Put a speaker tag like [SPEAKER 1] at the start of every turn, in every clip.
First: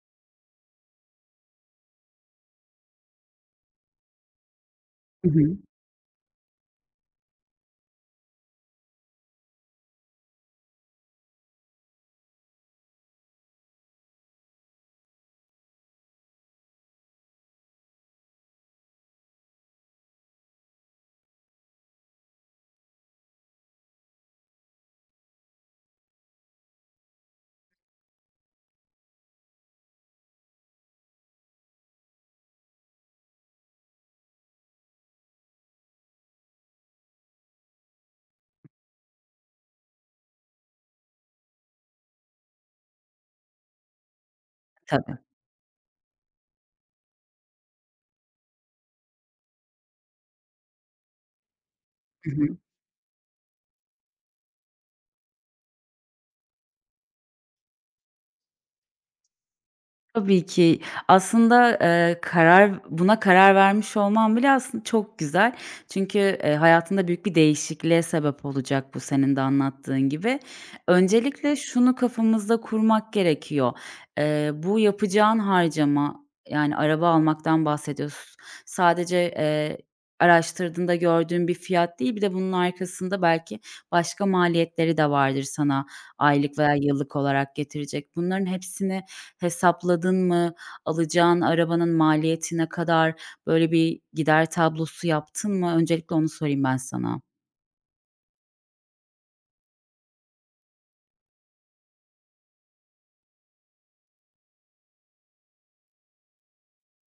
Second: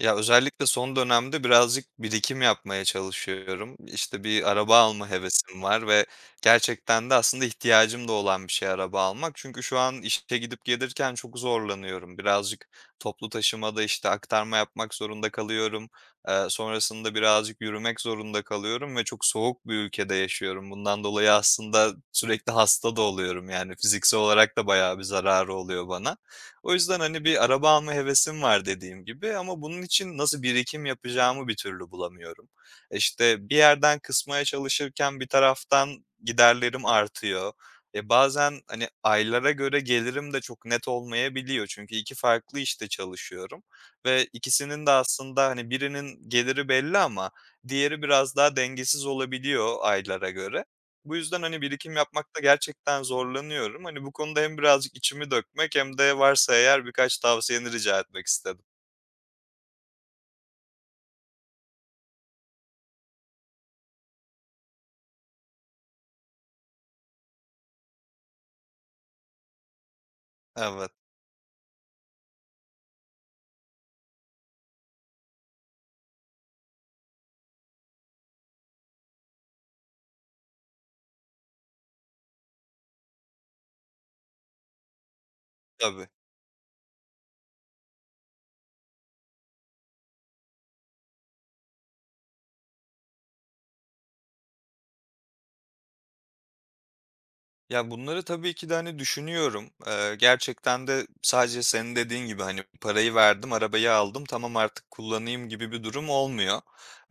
[SPEAKER 1] Ya, özellikle son dönemde birazcık birikim yapmaya çalışıyorum. İşte, bir araba alma
[SPEAKER 2] Hı hı.
[SPEAKER 1] hevesim var ve gerçekten de aslında ihtiyacım da olan bir şey araba almak. Çünkü şu an işe gidip gelirken çok zorlanıyorum. Birazcık toplu taşımada, işte, aktarma yapmak zorunda kalıyorum. Sonrasında birazcık yürümek zorunda kalıyorum ve çok soğuk bir ülkede yaşıyorum. Bundan dolayı aslında sürekli hasta da oluyorum, yani, fiziksel olarak da bayağı bir zararı oluyor bana. O yüzden, hani, bir araba alma hevesim var dediğim gibi ama bunun için nasıl birikim yapacağımı bir türlü bulamıyorum. İşte, bir yerden kısmaya çalışırken bir taraftan giderlerim artıyor. E, bazen, hani, aylara göre gelirim de çok net olmayabiliyor. Çünkü 2 farklı işte çalışıyorum ve ikisinin de
[SPEAKER 2] Tabii.
[SPEAKER 1] aslında, hani, birinin geliri belli ama diğeri biraz daha dengesiz olabiliyor aylara göre. Bu yüzden, hani, birikim
[SPEAKER 2] Hı
[SPEAKER 1] yapmakta
[SPEAKER 2] hı.
[SPEAKER 1] gerçekten zorlanıyorum. Hani, bu konuda hem birazcık içimi dökmek hem de varsa eğer birkaç tavsiyeni rica etmek istedim.
[SPEAKER 2] Tabii ki. Aslında, karar buna karar vermiş olman bile aslında çok güzel. Çünkü, hayatında büyük bir değişikliğe sebep olacak bu senin de anlattığın gibi.
[SPEAKER 1] Evet,
[SPEAKER 2] Öncelikle şunu kafamızda kurmak gerekiyor. Bu yapacağın harcama, yani araba almaktan bahsediyoruz. Sadece, araştırdığında gördüğün bir fiyat değil, bir de bunun arkasında belki başka maliyetleri de vardır sana
[SPEAKER 1] tabii.
[SPEAKER 2] aylık veya yıllık olarak getirecek. Bunların hepsini hesapladın mı? Alacağın arabanın maliyeti ne kadar? Böyle bir gider tablosu yaptın mı? Öncelikle onu sorayım ben sana.
[SPEAKER 1] Ya, bunları tabii ki de, hani, düşünüyorum. Gerçekten de sadece senin dediğin gibi, hani, parayı verdim, arabayı aldım, tamam artık kullanayım gibi bir durum olmuyor.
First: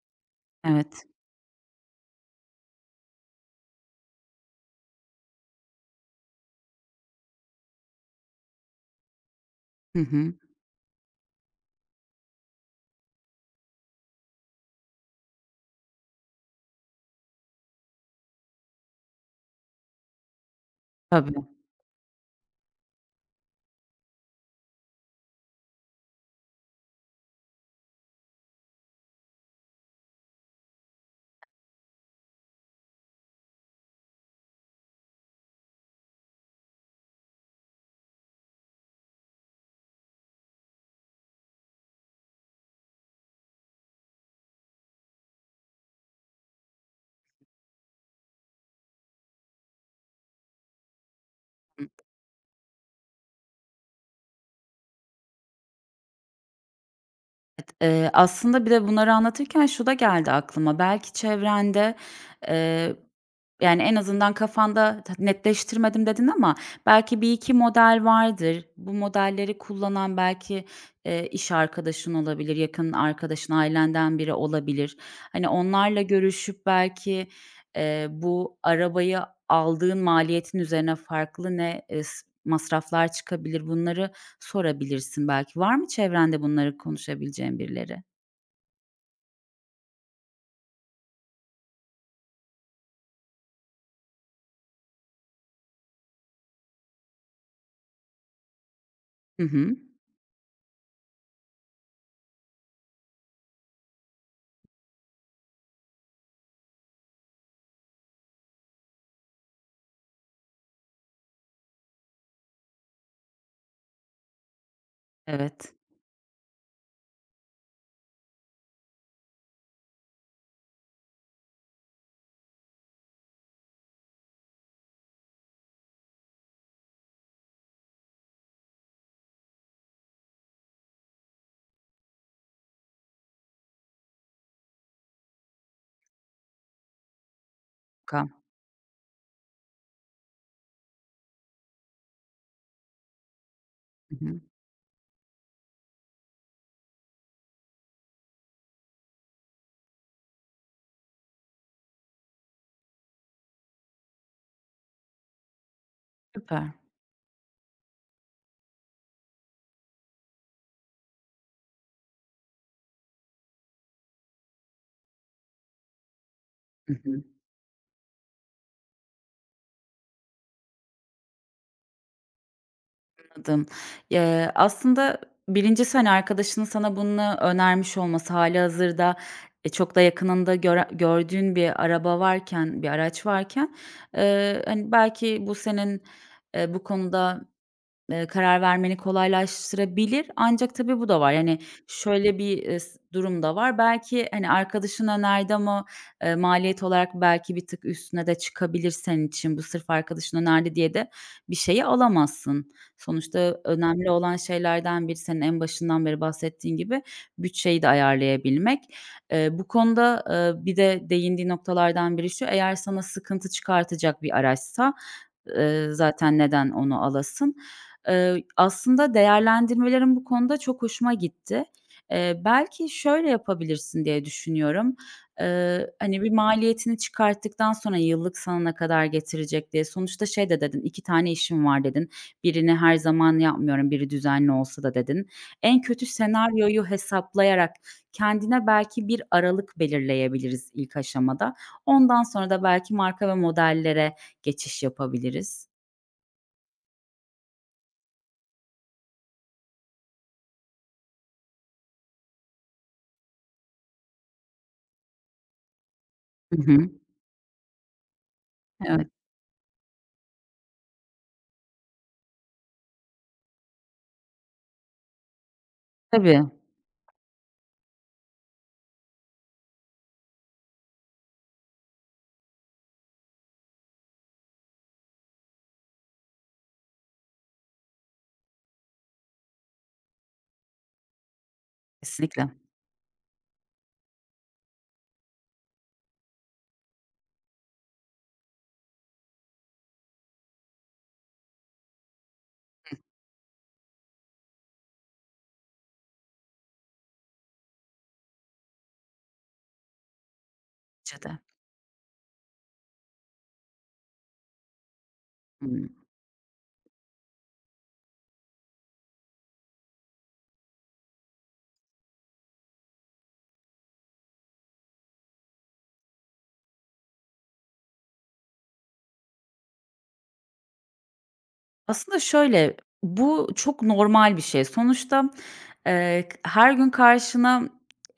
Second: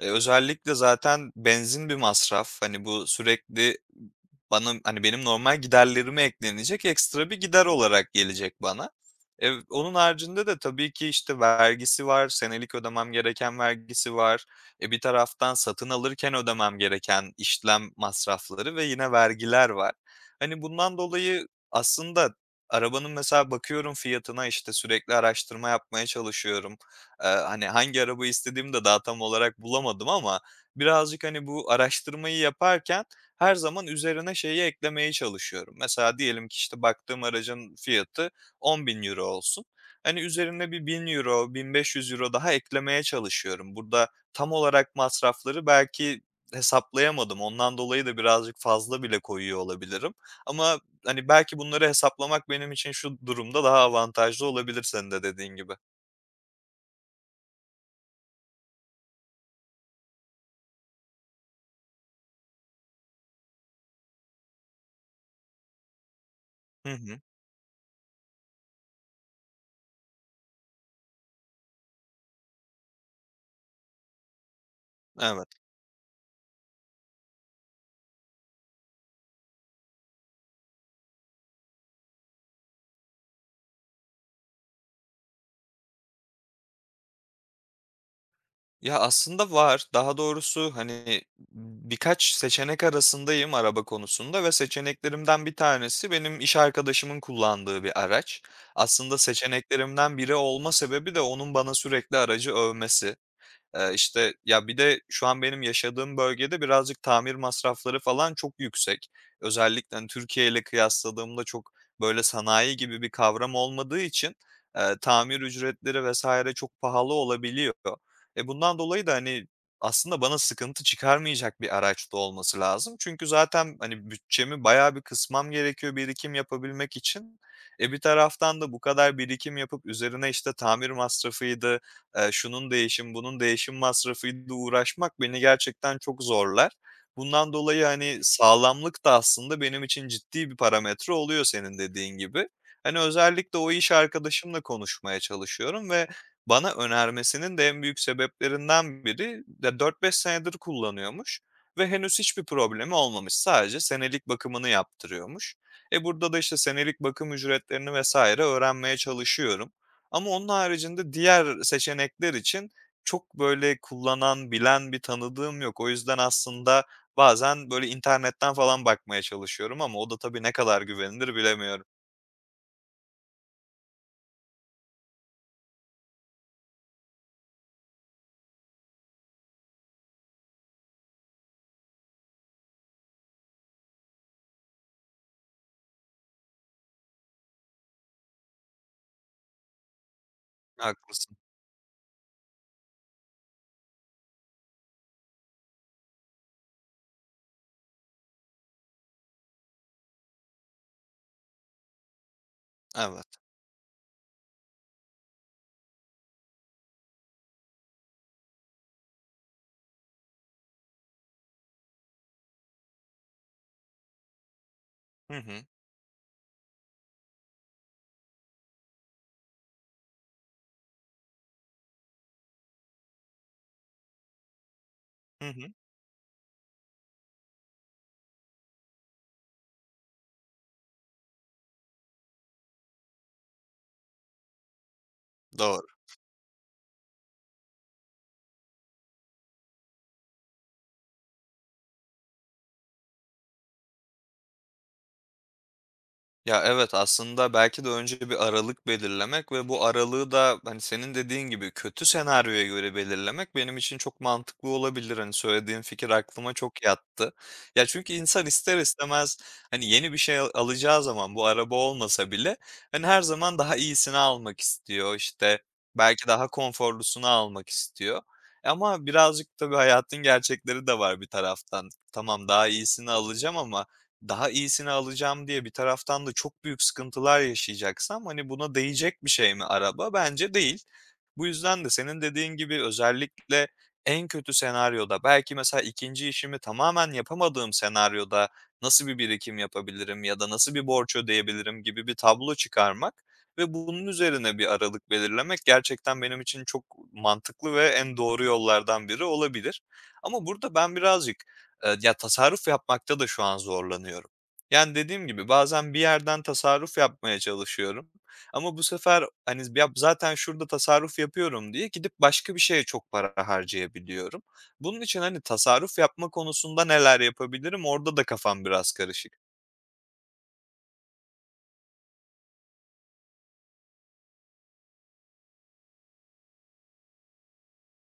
[SPEAKER 1] Özellikle
[SPEAKER 2] Evet.
[SPEAKER 1] zaten benzin bir masraf. Hani, bu sürekli bana, hani, benim normal giderlerime eklenecek ekstra bir gider olarak gelecek bana. Onun
[SPEAKER 2] Hı hı.
[SPEAKER 1] haricinde de tabii ki, işte, vergisi var, senelik ödemem gereken vergisi var. E, bir taraftan satın alırken ödemem gereken işlem masrafları ve yine vergiler var. Hani, bundan
[SPEAKER 2] Tabii.
[SPEAKER 1] dolayı aslında arabanın mesela bakıyorum fiyatına, işte, sürekli araştırma yapmaya çalışıyorum. Hani, hangi araba istediğimi de daha tam olarak bulamadım ama birazcık, hani, bu araştırmayı yaparken her zaman üzerine şeyi eklemeye çalışıyorum. Mesela diyelim ki, işte, baktığım aracın fiyatı 10.000 euro olsun. Hani, üzerine bir €1.000, euro daha eklemeye çalışıyorum. Burada tam olarak masrafları belki hesaplayamadım. Ondan dolayı da birazcık fazla bile koyuyor olabilirim. Ama, hani, belki bunları hesaplamak benim için şu durumda daha avantajlı olabilir senin de dediğin gibi.
[SPEAKER 2] Evet, aslında bir de bunları anlatırken şu da geldi aklıma. Belki çevrende, eee, yani, en azından kafanda ta netleştirmedim dedin ama
[SPEAKER 1] Hı hı.
[SPEAKER 2] belki bir iki model vardır. Bu modelleri kullanan belki, iş arkadaşın olabilir, yakın arkadaşın, ailenden biri olabilir.
[SPEAKER 1] Evet.
[SPEAKER 2] Hani, onlarla görüşüp belki, bu arabayı aldığın maliyetin üzerine farklı ne, s masraflar çıkabilir bunları sorabilirsin belki. Var mı çevrende bunları konuşabileceğin birileri?
[SPEAKER 1] Ya, aslında var. Daha doğrusu, hani, birkaç seçenek arasındayım araba konusunda ve seçeneklerimden bir tanesi benim iş arkadaşımın kullandığı bir araç. Aslında
[SPEAKER 2] Hı hı.
[SPEAKER 1] seçeneklerimden biri olma sebebi de onun bana sürekli aracı övmesi. İşte, ya, bir de şu an benim yaşadığım bölgede birazcık tamir masrafları falan çok yüksek. Özellikle, hani, Türkiye ile kıyasladığımda çok, böyle, sanayi gibi bir kavram olmadığı için, tamir
[SPEAKER 2] Evet.
[SPEAKER 1] ücretleri vesaire çok pahalı olabiliyor. E, bundan dolayı da, hani, aslında bana sıkıntı çıkarmayacak bir araçta olması lazım. Çünkü zaten, hani, bütçemi bayağı bir kısmam gerekiyor birikim yapabilmek için. E, bir taraftan da bu kadar birikim yapıp üzerine, işte, tamir masrafıydı, şunun değişim, bunun değişim masrafıyla uğraşmak beni gerçekten çok zorlar. Bundan dolayı, hani,
[SPEAKER 2] Ka
[SPEAKER 1] sağlamlık da aslında benim için ciddi bir parametre oluyor senin dediğin gibi. Hani, özellikle o iş
[SPEAKER 2] Hı hı.
[SPEAKER 1] arkadaşımla konuşmaya çalışıyorum ve bana önermesinin de en büyük sebeplerinden biri de 4-5 senedir kullanıyormuş ve henüz hiçbir problemi olmamış. Sadece senelik bakımını yaptırıyormuş. E, burada da, işte,
[SPEAKER 2] Süper.
[SPEAKER 1] senelik bakım ücretlerini vesaire öğrenmeye çalışıyorum. Ama onun haricinde diğer seçenekler için çok böyle kullanan, bilen bir tanıdığım yok. O yüzden aslında
[SPEAKER 2] Hı hı.
[SPEAKER 1] bazen böyle internetten falan bakmaya çalışıyorum ama o da tabii ne kadar güvenilir bilemiyorum.
[SPEAKER 2] Anladım. Aslında 1'incisi, hani, arkadaşının sana bunu önermiş olması, hâlihazırda, çok da yakınında göre gördüğün bir araba varken, bir araç varken, hani, belki bu senin, bu konuda karar vermeni kolaylaştırabilir ancak tabii bu da var.
[SPEAKER 1] Haklısın.
[SPEAKER 2] Yani, şöyle bir, s durum da var. Belki, hani, arkadaşın önerdi ama, maliyet olarak belki bir tık üstüne de çıkabilir senin için. Bu sırf arkadaşın önerdi diye de bir şeyi alamazsın.
[SPEAKER 1] Evet.
[SPEAKER 2] Sonuçta önemli olan şeylerden biri senin en başından beri bahsettiğin gibi bütçeyi de ayarlayabilmek. Bu konuda, bir de değindiği noktalardan biri şu, eğer sana sıkıntı çıkartacak bir araçsa
[SPEAKER 1] Hı hı.
[SPEAKER 2] Zaten neden onu alasın? Aslında değerlendirmelerin bu konuda çok hoşuma gitti. Belki şöyle yapabilirsin diye düşünüyorum.
[SPEAKER 1] Hı hı.
[SPEAKER 2] Hani, bir maliyetini çıkarttıktan sonra yıllık sana ne kadar getirecek diye. Sonuçta şey de dedin, 2 tane işim var." dedin. "Birini her zaman yapmıyorum, biri düzenli olsa da." dedin. En
[SPEAKER 1] Doğru.
[SPEAKER 2] kötü senaryoyu hesaplayarak kendine belki bir aralık belirleyebiliriz ilk aşamada. Ondan sonra da belki marka ve modellere geçiş yapabiliriz.
[SPEAKER 1] Ya, evet, aslında belki de önce bir aralık belirlemek ve bu aralığı da, hani, senin dediğin gibi kötü senaryoya göre belirlemek benim için çok mantıklı olabilir. Hani, söylediğin fikir aklıma
[SPEAKER 2] Hı
[SPEAKER 1] çok
[SPEAKER 2] hı.
[SPEAKER 1] yattı. Ya, çünkü insan ister
[SPEAKER 2] Evet,
[SPEAKER 1] istemez, hani, yeni bir şey alacağı zaman bu araba olmasa bile, hani, her zaman daha iyisini almak istiyor, işte, belki
[SPEAKER 2] tabii.
[SPEAKER 1] daha konforlusunu almak istiyor. Ama birazcık tabii hayatın gerçekleri de var bir taraftan. Tamam, daha iyisini alacağım ama daha iyisini alacağım diye bir taraftan da çok büyük sıkıntılar yaşayacaksam, hani, buna değecek bir şey mi araba? Bence değil. Bu yüzden de senin
[SPEAKER 2] Kesinlikle.
[SPEAKER 1] dediğin gibi özellikle en kötü senaryoda, belki mesela ikinci işimi tamamen yapamadığım senaryoda nasıl bir birikim yapabilirim ya da nasıl bir borç ödeyebilirim gibi bir tablo çıkarmak ve bunun üzerine bir aralık belirlemek gerçekten benim için çok mantıklı ve en doğru yollardan biri olabilir. Ama burada ben
[SPEAKER 2] Bence
[SPEAKER 1] birazcık...
[SPEAKER 2] de.
[SPEAKER 1] Ya, tasarruf yapmakta da şu an zorlanıyorum. Yani, dediğim gibi
[SPEAKER 2] Hıı.
[SPEAKER 1] bazen bir yerden tasarruf yapmaya çalışıyorum ama bu sefer, hani, zaten şurada tasarruf yapıyorum diye gidip başka bir şeye çok para harcayabiliyorum. Bunun için, hani, tasarruf yapma konusunda neler yapabilirim? Orada da kafam biraz karışık.
[SPEAKER 2] Aslında şöyle, bu çok normal bir şey. Sonuçta, k her gün karşına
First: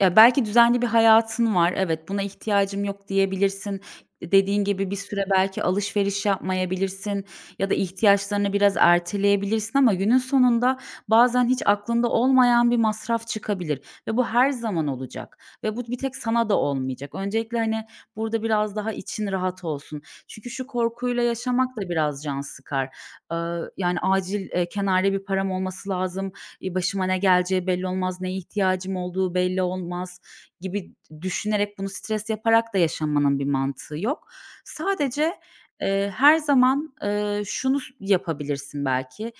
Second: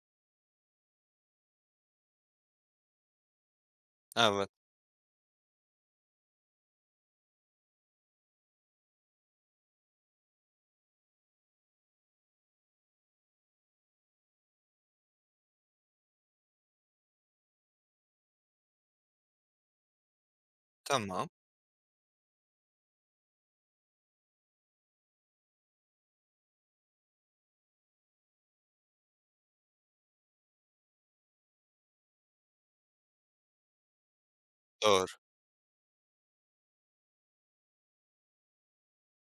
[SPEAKER 2] ya, belki düzenli bir hayatın var. Evet, buna ihtiyacım yok diyebilirsin.
[SPEAKER 1] Evet,
[SPEAKER 2] Dediğin gibi bir süre belki alışveriş yapmayabilirsin ya da ihtiyaçlarını biraz erteleyebilirsin ama günün sonunda bazen hiç aklında olmayan bir masraf çıkabilir ve bu her zaman olacak ve bu bir tek sana da olmayacak. Öncelikle, hani, burada biraz daha için rahat olsun. Çünkü şu korkuyla
[SPEAKER 1] tamam.
[SPEAKER 2] yaşamak da biraz can sıkar. Yani acil, kenarda bir param olması lazım, başıma ne geleceği belli olmaz, neye ihtiyacım olduğu belli olmaz gibi düşünerek bunu stres yaparak da yaşamanın bir mantığı yok.
[SPEAKER 1] Doğru.
[SPEAKER 2] Sadece, her zaman, şunu yapabilirsin belki,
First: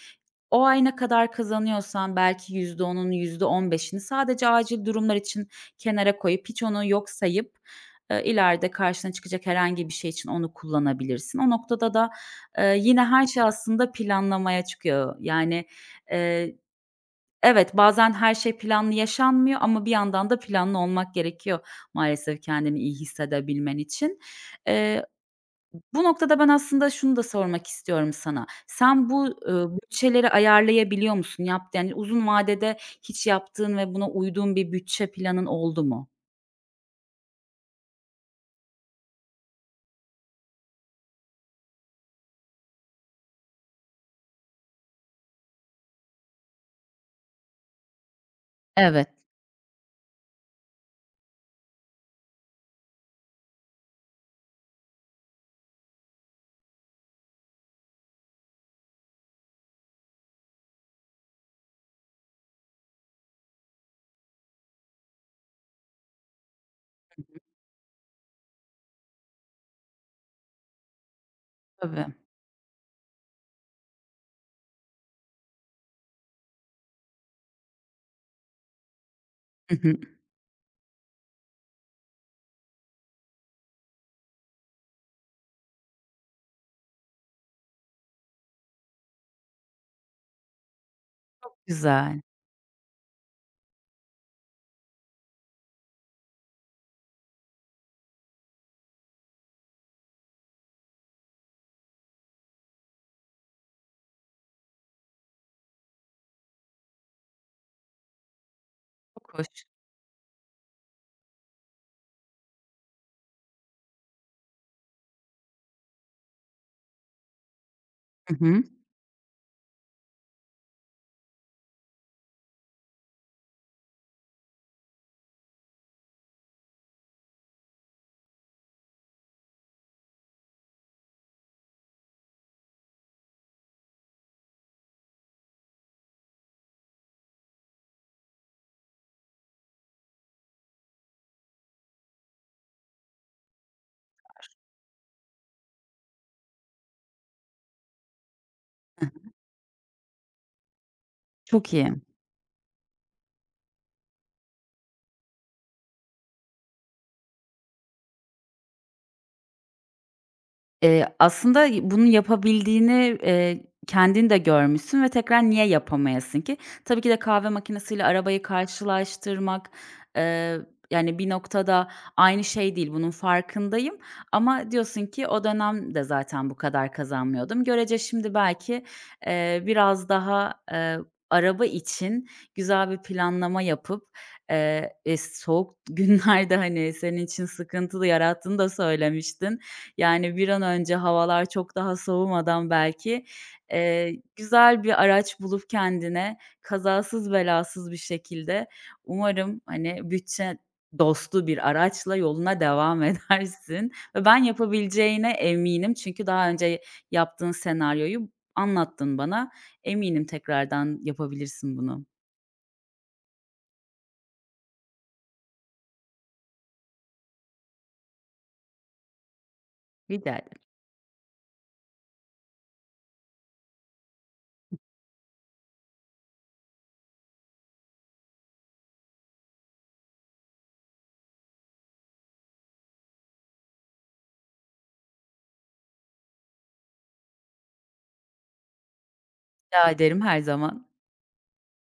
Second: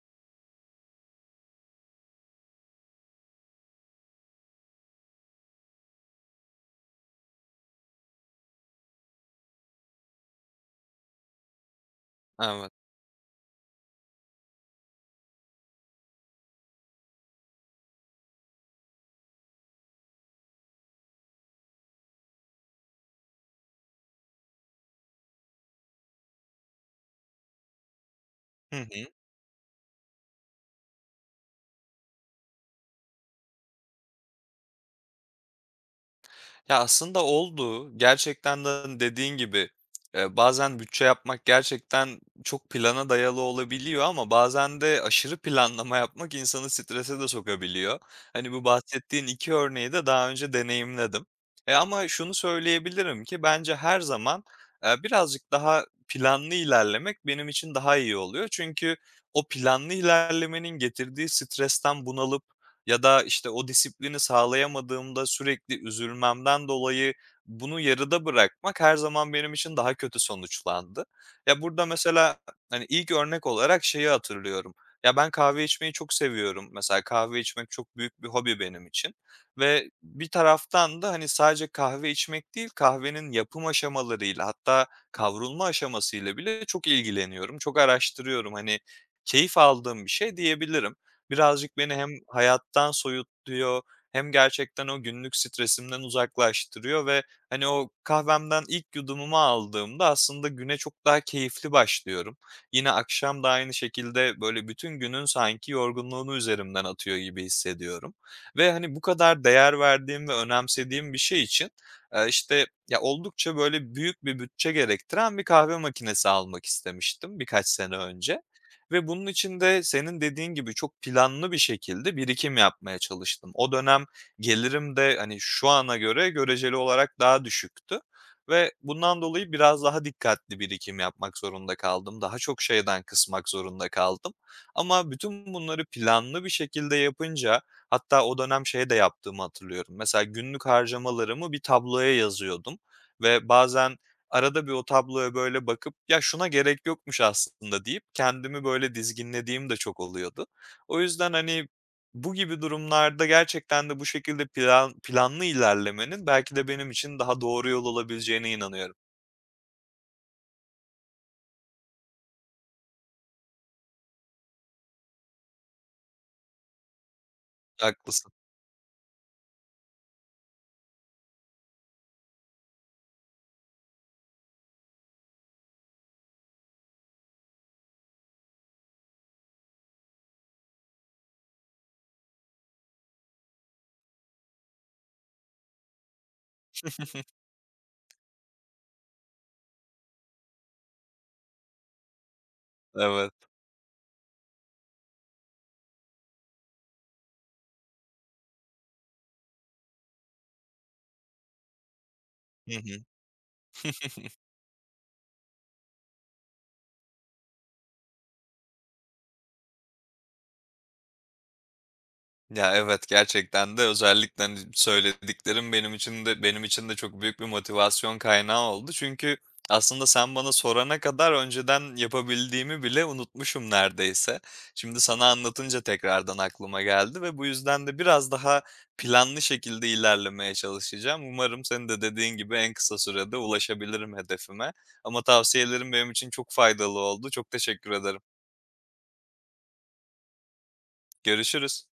[SPEAKER 2] o ay ne kadar kazanıyorsan belki %10'unu, yüzde on beşini sadece acil durumlar için kenara koyup, hiç onu yok sayıp, ileride karşına çıkacak herhangi bir şey için onu kullanabilirsin. O noktada da,
[SPEAKER 1] Evet.
[SPEAKER 2] yine her şey aslında planlamaya çıkıyor. Yani, eee, evet, bazen her şey planlı yaşanmıyor ama bir yandan da planlı olmak gerekiyor maalesef kendini iyi hissedebilmen için. Eee, Bu noktada ben aslında şunu da sormak istiyorum sana.
[SPEAKER 1] Hı hı.
[SPEAKER 2] Sen bu, bütçeleri ayarlayabiliyor musun? Yani uzun vadede hiç yaptığın ve buna uyduğun bir bütçe planın oldu mu?
[SPEAKER 1] Ya, aslında oldu. Gerçekten de, hani, dediğin gibi, bazen bütçe yapmak gerçekten çok plana dayalı olabiliyor ama bazen de aşırı planlama yapmak insanı strese de sokabiliyor. Hani, bu
[SPEAKER 2] Evet,
[SPEAKER 1] bahsettiğin 2 örneği de daha önce deneyimledim. E, ama şunu söyleyebilirim ki bence her zaman, birazcık daha planlı ilerlemek benim için daha iyi oluyor. Çünkü o planlı ilerlemenin getirdiği stresten bunalıp ya da, işte, o disiplini sağlayamadığımda sürekli üzülmemden dolayı bunu yarıda bırakmak her zaman benim için daha kötü sonuçlandı. Ya, burada
[SPEAKER 2] tabii.
[SPEAKER 1] mesela, hani, ilk örnek olarak şeyi hatırlıyorum. Ya, ben kahve içmeyi çok seviyorum. Mesela kahve içmek çok büyük bir hobi benim için
[SPEAKER 2] Hı
[SPEAKER 1] ve
[SPEAKER 2] hı.
[SPEAKER 1] bir taraftan da, hani, sadece kahve içmek değil, kahvenin yapım aşamalarıyla hatta kavrulma aşamasıyla bile çok ilgileniyorum, çok araştırıyorum. Hani, keyif aldığım bir şey diyebilirim. Birazcık beni hem
[SPEAKER 2] Güzel.
[SPEAKER 1] hayattan soyutluyor hem gerçekten o günlük stresimden uzaklaştırıyor ve, hani, o kahvemden ilk yudumumu aldığımda aslında güne çok daha keyifli başlıyorum. Yine akşam da aynı şekilde, böyle, bütün günün sanki yorgunluğunu üzerimden atıyor gibi hissediyorum ve, hani, bu
[SPEAKER 2] Çok
[SPEAKER 1] kadar
[SPEAKER 2] hoş.
[SPEAKER 1] değer verdiğim ve önemsediğim bir şey için, işte, ya, oldukça, böyle, büyük bir bütçe gerektiren bir kahve makinesi almak istemiştim birkaç sene
[SPEAKER 2] Hı
[SPEAKER 1] önce.
[SPEAKER 2] hı.
[SPEAKER 1] Ve bunun için de senin dediğin gibi çok planlı bir şekilde birikim yapmaya çalıştım. O dönem gelirim de hani şu ana göre göreceli olarak daha düşüktü ve bundan dolayı biraz daha dikkatli birikim yapmak zorunda kaldım. Daha çok şeyden kısmak zorunda kaldım. Ama bütün bunları planlı bir şekilde yapınca hatta o dönem şey de yaptığımı hatırlıyorum. Mesela günlük harcamalarımı bir tabloya yazıyordum ve bazen arada bir o tabloya böyle bakıp, "Ya, şuna gerek yokmuş aslında." deyip kendimi böyle
[SPEAKER 2] Hıh.
[SPEAKER 1] dizginlediğim de çok oluyordu. O yüzden, hani,
[SPEAKER 2] Çok iyi.
[SPEAKER 1] bu gibi durumlarda gerçekten de bu şekilde planlı ilerlemenin belki de benim için daha doğru yol olabileceğine inanıyorum.
[SPEAKER 2] Aslında bunu yapabildiğini, kendin de görmüşsün ve tekrar niye yapamayasın ki? Tabii ki de kahve makinesiyle
[SPEAKER 1] Haklısın.
[SPEAKER 2] arabayı karşılaştırmak, eee, yani, bir noktada aynı şey değil, bunun farkındayım ama diyorsun ki o dönem de zaten bu kadar kazanmıyordum. Görece şimdi belki, biraz daha, araba için güzel bir planlama yapıp, soğuk günlerde, hani, senin için sıkıntılı yarattığını da söylemiştin. Yani, bir an önce havalar çok daha soğumadan belki,
[SPEAKER 1] Evet.
[SPEAKER 2] güzel bir araç bulup kendine kazasız belasız bir şekilde umarım, hani, bütçe dostu bir araçla yoluna
[SPEAKER 1] Hı hı.
[SPEAKER 2] devam edersin ve ben yapabileceğine eminim. Çünkü daha önce yaptığın senaryoyu anlattın bana. Eminim tekrardan yapabilirsin bunu.
[SPEAKER 1] Ya, evet, gerçekten de özellikle, hani, söylediklerin benim için de çok büyük bir motivasyon kaynağı oldu. Çünkü aslında
[SPEAKER 2] Rica
[SPEAKER 1] sen bana
[SPEAKER 2] ederim.
[SPEAKER 1] sorana kadar önceden yapabildiğimi bile unutmuşum neredeyse. Şimdi sana anlatınca tekrardan aklıma geldi ve bu yüzden de biraz daha planlı şekilde ilerlemeye çalışacağım. Umarım senin de dediğin gibi en kısa sürede ulaşabilirim hedefime ama tavsiyelerin benim için çok faydalı oldu. Çok teşekkür ederim.
[SPEAKER 2] Rica ederim, her zaman.
[SPEAKER 1] Görüşürüz.